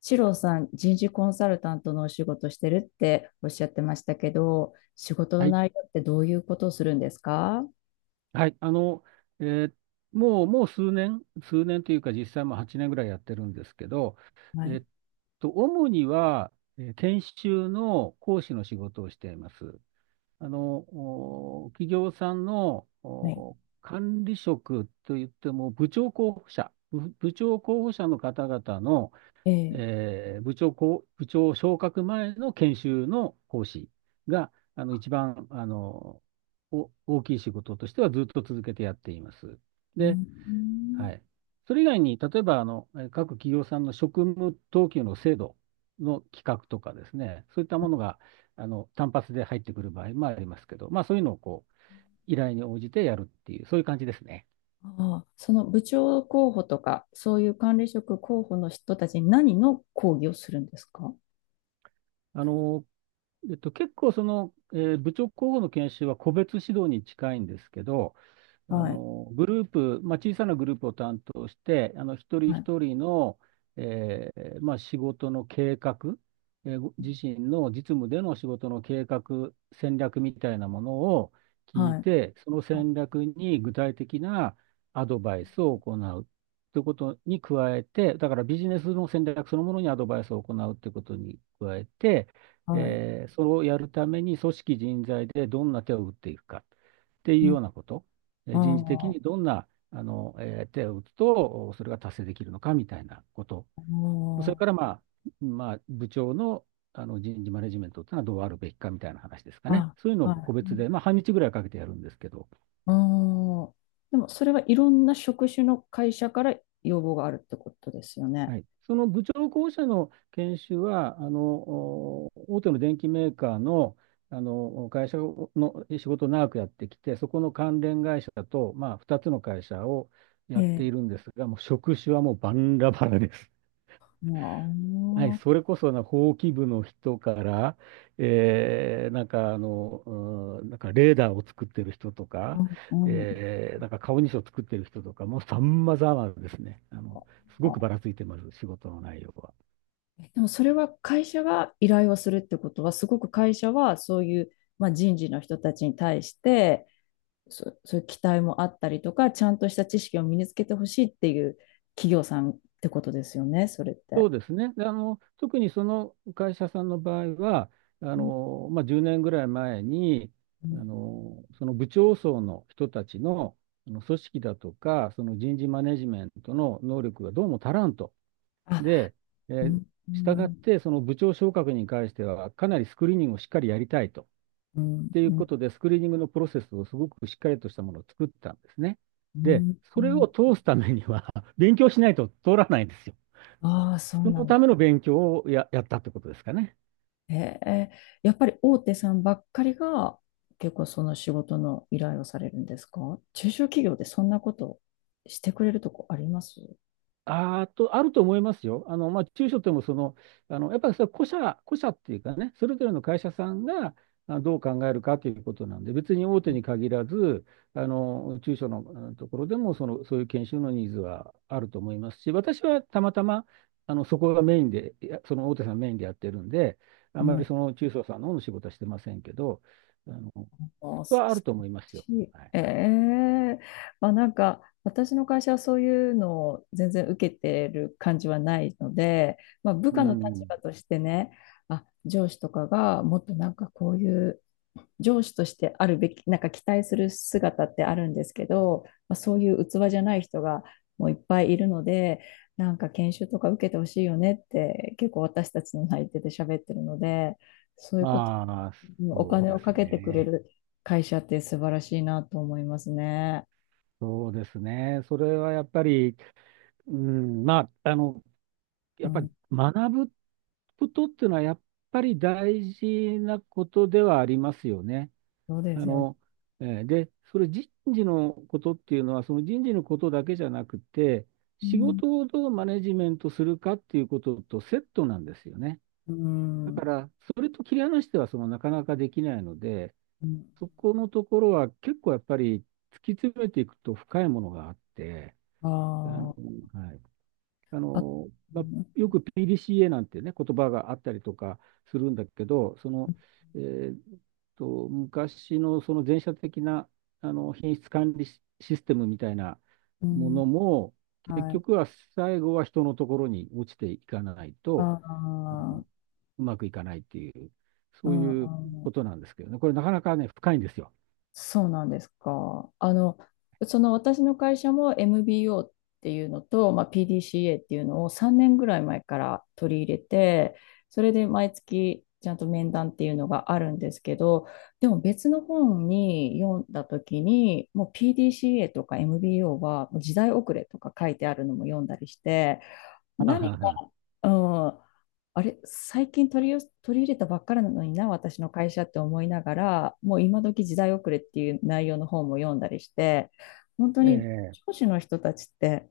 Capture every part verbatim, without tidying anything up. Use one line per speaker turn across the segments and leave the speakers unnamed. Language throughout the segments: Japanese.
シローさん、人事コンサルタントのお仕事してるっておっしゃってましたけど、仕事
は
の
い。
内容ってどういうことをするんですか？
はい。あの、えーもう、もう数年、数年というか、実際もうはちねんぐらいやってるんですけど、
は
え
い。
っと、主には、えー研修の講師の仕事をしています。あの、お企業さんの
はい。
お管理職といっても、部長候補者、部部長候補者の方々の、
ええ。
えー部長こう、部長昇格前の研修の講師が、あの、一番、あの、お大きい仕事としてはずっと続けてやっています。
う
で、
ん。
はい。それ以外に、例えば、あの、えー各企業さんの職務等級の制度の企画とかですね、そういった
あ
ものが、あの、単発で入ってくる場合もありますけど、まあ、そういうのをこう、依頼に応じてやるっていう、そういう感じですね。
あ。その部長候補とか、そういう管理職候補の人たちに何の講義をするんですか？
あの、えっと、結構その、えー部長候補の研修は個別指導に近いんですけど、あ
はい。
の、グループ、まあ、小さなグループを担当して、あの、一人
はい。
一人の、えーまあ、仕事の計画、えーご自身の実務での仕事の計画、戦略みたいなものを聞い
はい。
て、その
あ、
戦略に具体的なアドバイスを行うということに加えて、だからビジネスの戦略そのものにアドバイスを行うということに加えて、
はい。
えーそれをやるために組織人材でどんな手を打っていくかっていう
う
ようなこと。人事的
ん。あ
にど
あ。
んなあの、えー手を打つと、それが達成できるのかみたいなこと。
あ
それから、まあ、まあ、部長の、あの人事マネジメントっていうのはどうあるべきかみたいな話ですかね。
あ。
そういうのを
は
個
い。
別
う
で、まあ、半日ぐらいかけてやるんですけど、
ん。ああ。でも、それはいろんな職種の会社から要望があるってことですよね。
はい、その部長候補者の研修は、あの、大手の電機メーカーの、あの会社の仕事を長くやってきて、そこの関連会社と、まあ、ふたつの会社をや
え
って
え。
いるんですが、もう職種はもうバンラバラです。はい、
も
それこそな、法規部の人から、えー、なんかあの、うん、なんかレーダーを作ってる人と
う。
か、
あー、うん。うん。
えー、なんか顔認証を作ってる人とか、もうさまざまですね。あの、すごく
あ。
ばらついてます、仕事の内容は。
えでもそれは会社が依頼をするってことは、すごく会社はそういう、まあ、人事の人たちに対して、そ、そういう期待もあったりとか、ちゃんとした知識を身につけてほしいっていう企業さんってことですよね、それっ
そ
て。
うですね。であの、特にその会社さんの場合は、あ
うん。
の、まあ、じゅうねんぐらい前に、
う
あ
ん。
の、その部長層の人たちの、あの組織だとか、その人事マネジメントの能力がどうも足らんと。
あ、
で、え
う
ー、
ん。う
したがっ
ん。
て、その部長昇格に関しては、かなりスクリーニングをしっかりやりたいと。っ
うん。
ていうこ
う
とで、スクリーニングのプロセスをすごくしっかりとしたものを作ったんですね。で、
ん。う
それ
ん。
を通すためには 勉強しないと通らないんですよ。
ああ、そう
そ
な
の
んだ。
ための勉強をや、やったってことですかね。
へえ。やっぱり大手さんばっかりが結構その仕事の依頼をされるんですか？中小企業でそんなことしてくれるとこあります？
あーと、あると思いますよ。あの、まあ、中小ともその、あの、やっぱりそれは個社、個社っていうかね、それぞれの会社さんがあどう考えるかということなんで、別に大手に限らず、あの、中小のあのところでも、その、そういう研修のニーズはあると思いますし、私はたまたま、あの、そこがメインで、いやその大手さんメインでやってるんで、あ
う
まり
ん。
その中小さんの方の仕事はしてませんけど、あの、
あ、す
はある
素
と思いますよ。
晴らしい
はい。
ええ。まあなんか私の会社はそういうのを全然受けてる感じはないので、まあ、部
う
下の立
ん。
場としてね、あ、上司とかがもっとなんかこういう上司としてあるべき、なんか期待する姿ってあるんですけど、まあ、そういう器じゃない人がもういっぱいいるので、なんか研修とか受けてほしいよねって結構私たちの内定で喋ってるので、そういうこと、
ああ、
お
そう
金
で
を
す
かけてくれ
ね。
る会社って素晴らしいなと思いますね。
そうですね。それはやっぱり、うん、まあ、あの、
う
やっぱり
ん。
学ぶことっていうのは、やっぱり大事なことではありますよね。
そうで
あ
すよね。
の、えーで、それ人事のことっていうのは、その人事のことだけじゃなくて、
う
仕
ん。
事をどうマネジメントするかっていうこととセットなんですよね。
う
だから、それと切り離しては、そのなかなかできないので、
ん。
そこのところは結構やっぱり突き詰めていくと深いものがあって、
あ
あの、
ー。
はい。あ
あ、
の、
う
まあ、
ん。
よく ピーディーシーエー なんてね、言葉があったりとかするんだけど、その、えーっと、昔のその前者的な、あの、品質管理シシステムみたいな
う
も
ん。
のも、結
はい。
局は最後は人のところに落ちていかない
あ
と、あ
ー。
の、うまくいかないっていう、
う
そう
ん。う
いう
ん。
ことなんですけどね。これなかなかね、深いんですよ。
そうなんですか。あの、その私の会社も エムビーオー っていうのと、まあ、ピーディーシーエー っていうのをさんねんぐらい前から取り入れて、それで毎月ちゃんと面談っていうのがあるんですけど、でも別の本に読んだ時に、もう ピーディーシーエー とか エムビーオー はもう時代遅れとか書いてあるのも読んだりして、
はあ
何
は
か、
あはあ。
うん、あれ、最近取りよ、取り入れたばっかりなのにな、私の会社って思いながら、もう今時時代遅れっていう内容の本も読んだりして、本当に
え
上
え
司の人たちって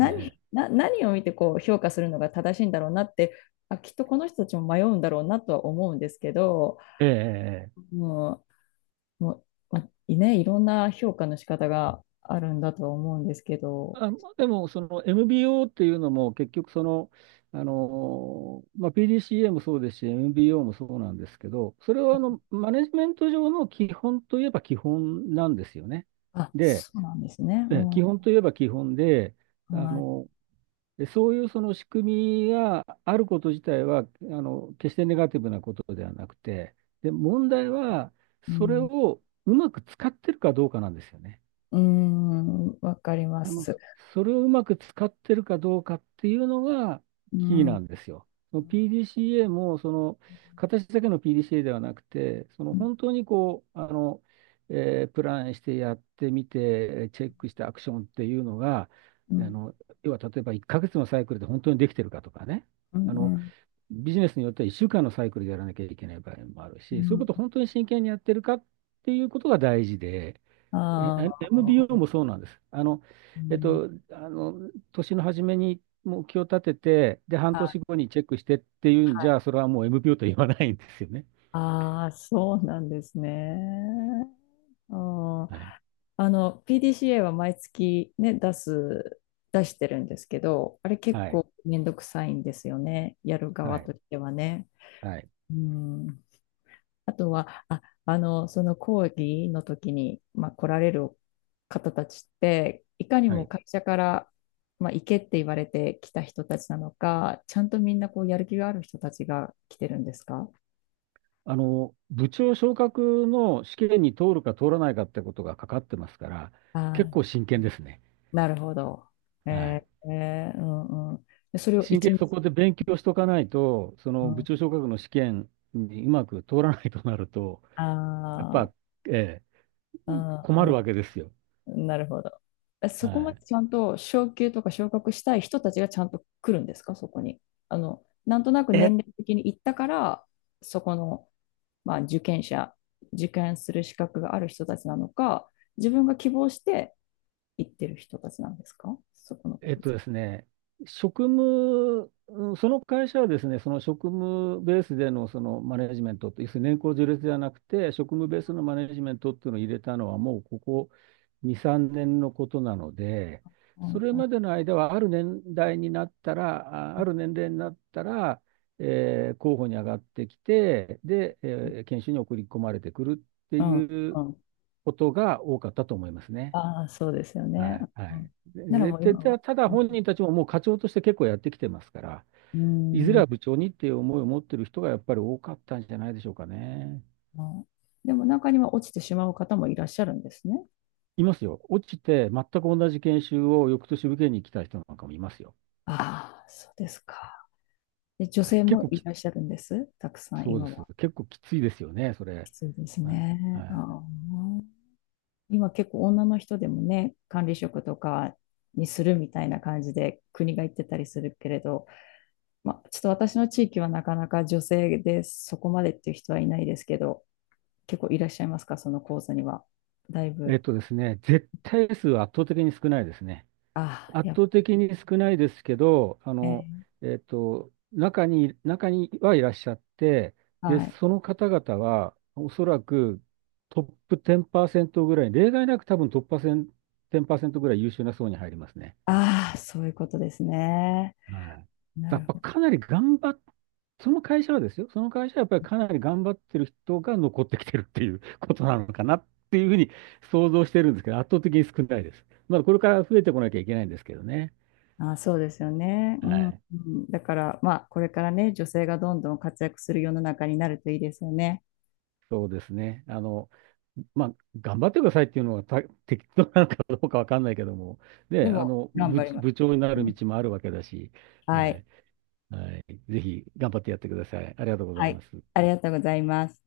ええ
な、何を見てこう評価するのが正しいんだろうなって、あ、きっとこの人たちも迷うんだろうなとは思うんですけど、
ええええ。
もう、もう、まあね、いろんな評価の仕方があるんだとは思うんですけど、
あ、でも、その エムビーオー っていうのも結局その、あのまあ、ピーディーシーエー もそうですし、エムビーオー もそうなんですけど、それはあのマネジメント上の基本といえば基本なんですよね。
あ、
で、
そうなんですね。
え
う
基
ん。
本といえば基本で、あ
はい。
のでそういうその仕組みがあること自体はあの決してネガティブなことではなくて、で問題は
う
それ
ん。
をうまく使ってるかどうかなんですよね。
うーん、わかりま
あの、
す。
それをうまく使ってるかどうかっていうのが
う
キー
ん。う
な
ん。
んですよ。その ピーディーシーエー も、その、形だけの ピーディーシーエー ではなくて、その本当にこう、あの、えープランしてやってみて、チェックしてアクションっていうのが、
う
あ
ん。
の、要は例えばいっかげつのサイクルで本当にできてるかとかね。
う
あの、
ん。
ビジネスによってはいっしゅうかんのサイクルでやらなきゃいけない場合もある
う
し、そういうこ
ん。
とを本当に真剣にやってるかっていうことが大事で、え、
あ
エムビーオー
あ、
もそうなんです。あの、
う
えっ
ん。
と、あの、年の初めに目標を立てて、で、半
はい。
年後にチェックしてっていう
は
んじ
い。
ゃ、それはもう エムビーオー と言わないんですよね。
ああ、そうなんですね。あー。
はい。
あの、ピーディーシーエー は毎月ね、出す、出してるんですけど、あれ結
はい。
構めんどくさいんですよね。やる
は
側
い。
としてはね。
はい。
うん。あとは、あ、あの、その講義の時に、まあ、来られる方たちって、いかに
は
も
い。
会社から、まあ、行けって言われてきた人たちなのか、ちゃんとみんなこうやる気がある人たちが来てるんですか？
あの、部長昇格の試験に通るか通らないかってことがかかってますから、
あ
結
あ、
構真剣ですね。
なるほど。
は
え
い。
ーえーうん。うん。でそれを
真
一
剣に
日、
そこで勉強しとかないと、そ
う
の部
ん、
長昇格の試験にうまく通らないとなると、やっ
あ
ぱ、ええ、
あ、う
困るわけですよ。
ん、なるほど。え
は
そこまで
い
ちゃんと昇級とか昇格したい人たちがちゃんと来るんですか、そこに。あの、なんとなく年
え、
齢的に行ったから、そこの、まあ、受験者、受験する資格がある人たちなのか、自分が希望して行ってる人たちなんですか、そこの
え
講
っと
座。
ですね、職務、うんその会社はですね、その職務ベースでのそのマネジメントって、要するに年功序列ではなくて、職務ベースのマネジメントっていうのを入れたのは、もうここに、さんねんのことなので、
う
そ
ん。
れ
うん。
までの間は、ある年代になったら、あある年齢になったら、えー候補に上がってきて、で、えー研修に送り込まれてくるって
うん。
い
う
う
ん。
ことが多かったと思いますね。
ああ、そうですよ
は
ね。
い、
う
はい。
ん。なら
で、
もう
で
今は。
でただ
う
本人たちももう課長として結構やってきてますから、いず
ん。
れ
う
は部長にっていう思いを持ってる人がやっぱり多かったんじゃないでしょうかね。
ん。でも中には落ちてしまう方もいらっしゃるんですね。
いますよ。落ちて全く同じ研修を翌年受けに来た人なんかもいますよ。
ああ、そうですか。で、女
はい、
性
結
も
構
い
き、
らっしゃるんです。たくさん
そうで
今
す。
は。
結構きついですよね、そ
き
れ。
ついです
はい、は
ね。あ
い。
あ、今結構女の人でもね、管理職とかにするみたいな感じで国が言ってたりするけれど、まあ、ちょっと私の地域はなかなか女性でそこまでっていう人はいないですけど、結構いらっしゃいますか、その講座には。だい
え
ぶ。
っとですね、絶対数は圧倒的に少ないですね。
ああ、
圧
やっぱ
倒的に少ないですけど、あの、
ね。
えっと、中に、中にはいらっしゃって、で、
はい。
その方々は、おそらくトップじっパーセントぐらい、例外なく多分トップじっパーセント、ぐらい優秀な層に入りますね。
ああ、そういうことですね。
はい。
な
やっ
る
ぱ
ほど。
かなり頑張っ、その会社はですよ、その会社はやっぱりかなり頑張ってる人が残ってきてるっていう ことなのかなっていうふうに想像してるんですけど、圧倒的に少ないです。まだこれから増えてこなきゃいけないんですけどね。
あ、そうですよね。う
は
ん。う
い。
ん。だから、まあ、これからね、女性がどんどん活躍する世の中になるといいですよね。
そうですね。あの、まあ、頑張ってくださいっていうのはた適当なのかどうかわかんないけども、ね、
で
あ
も、
の、
頑
部、
張ります。
部長にな
う
る
ん。
道もあるわけだし、は
はい。
い、はい、ぜひ頑張ってやってください。ありがとうござ
は
いま
い。
す。
ありがとうございます。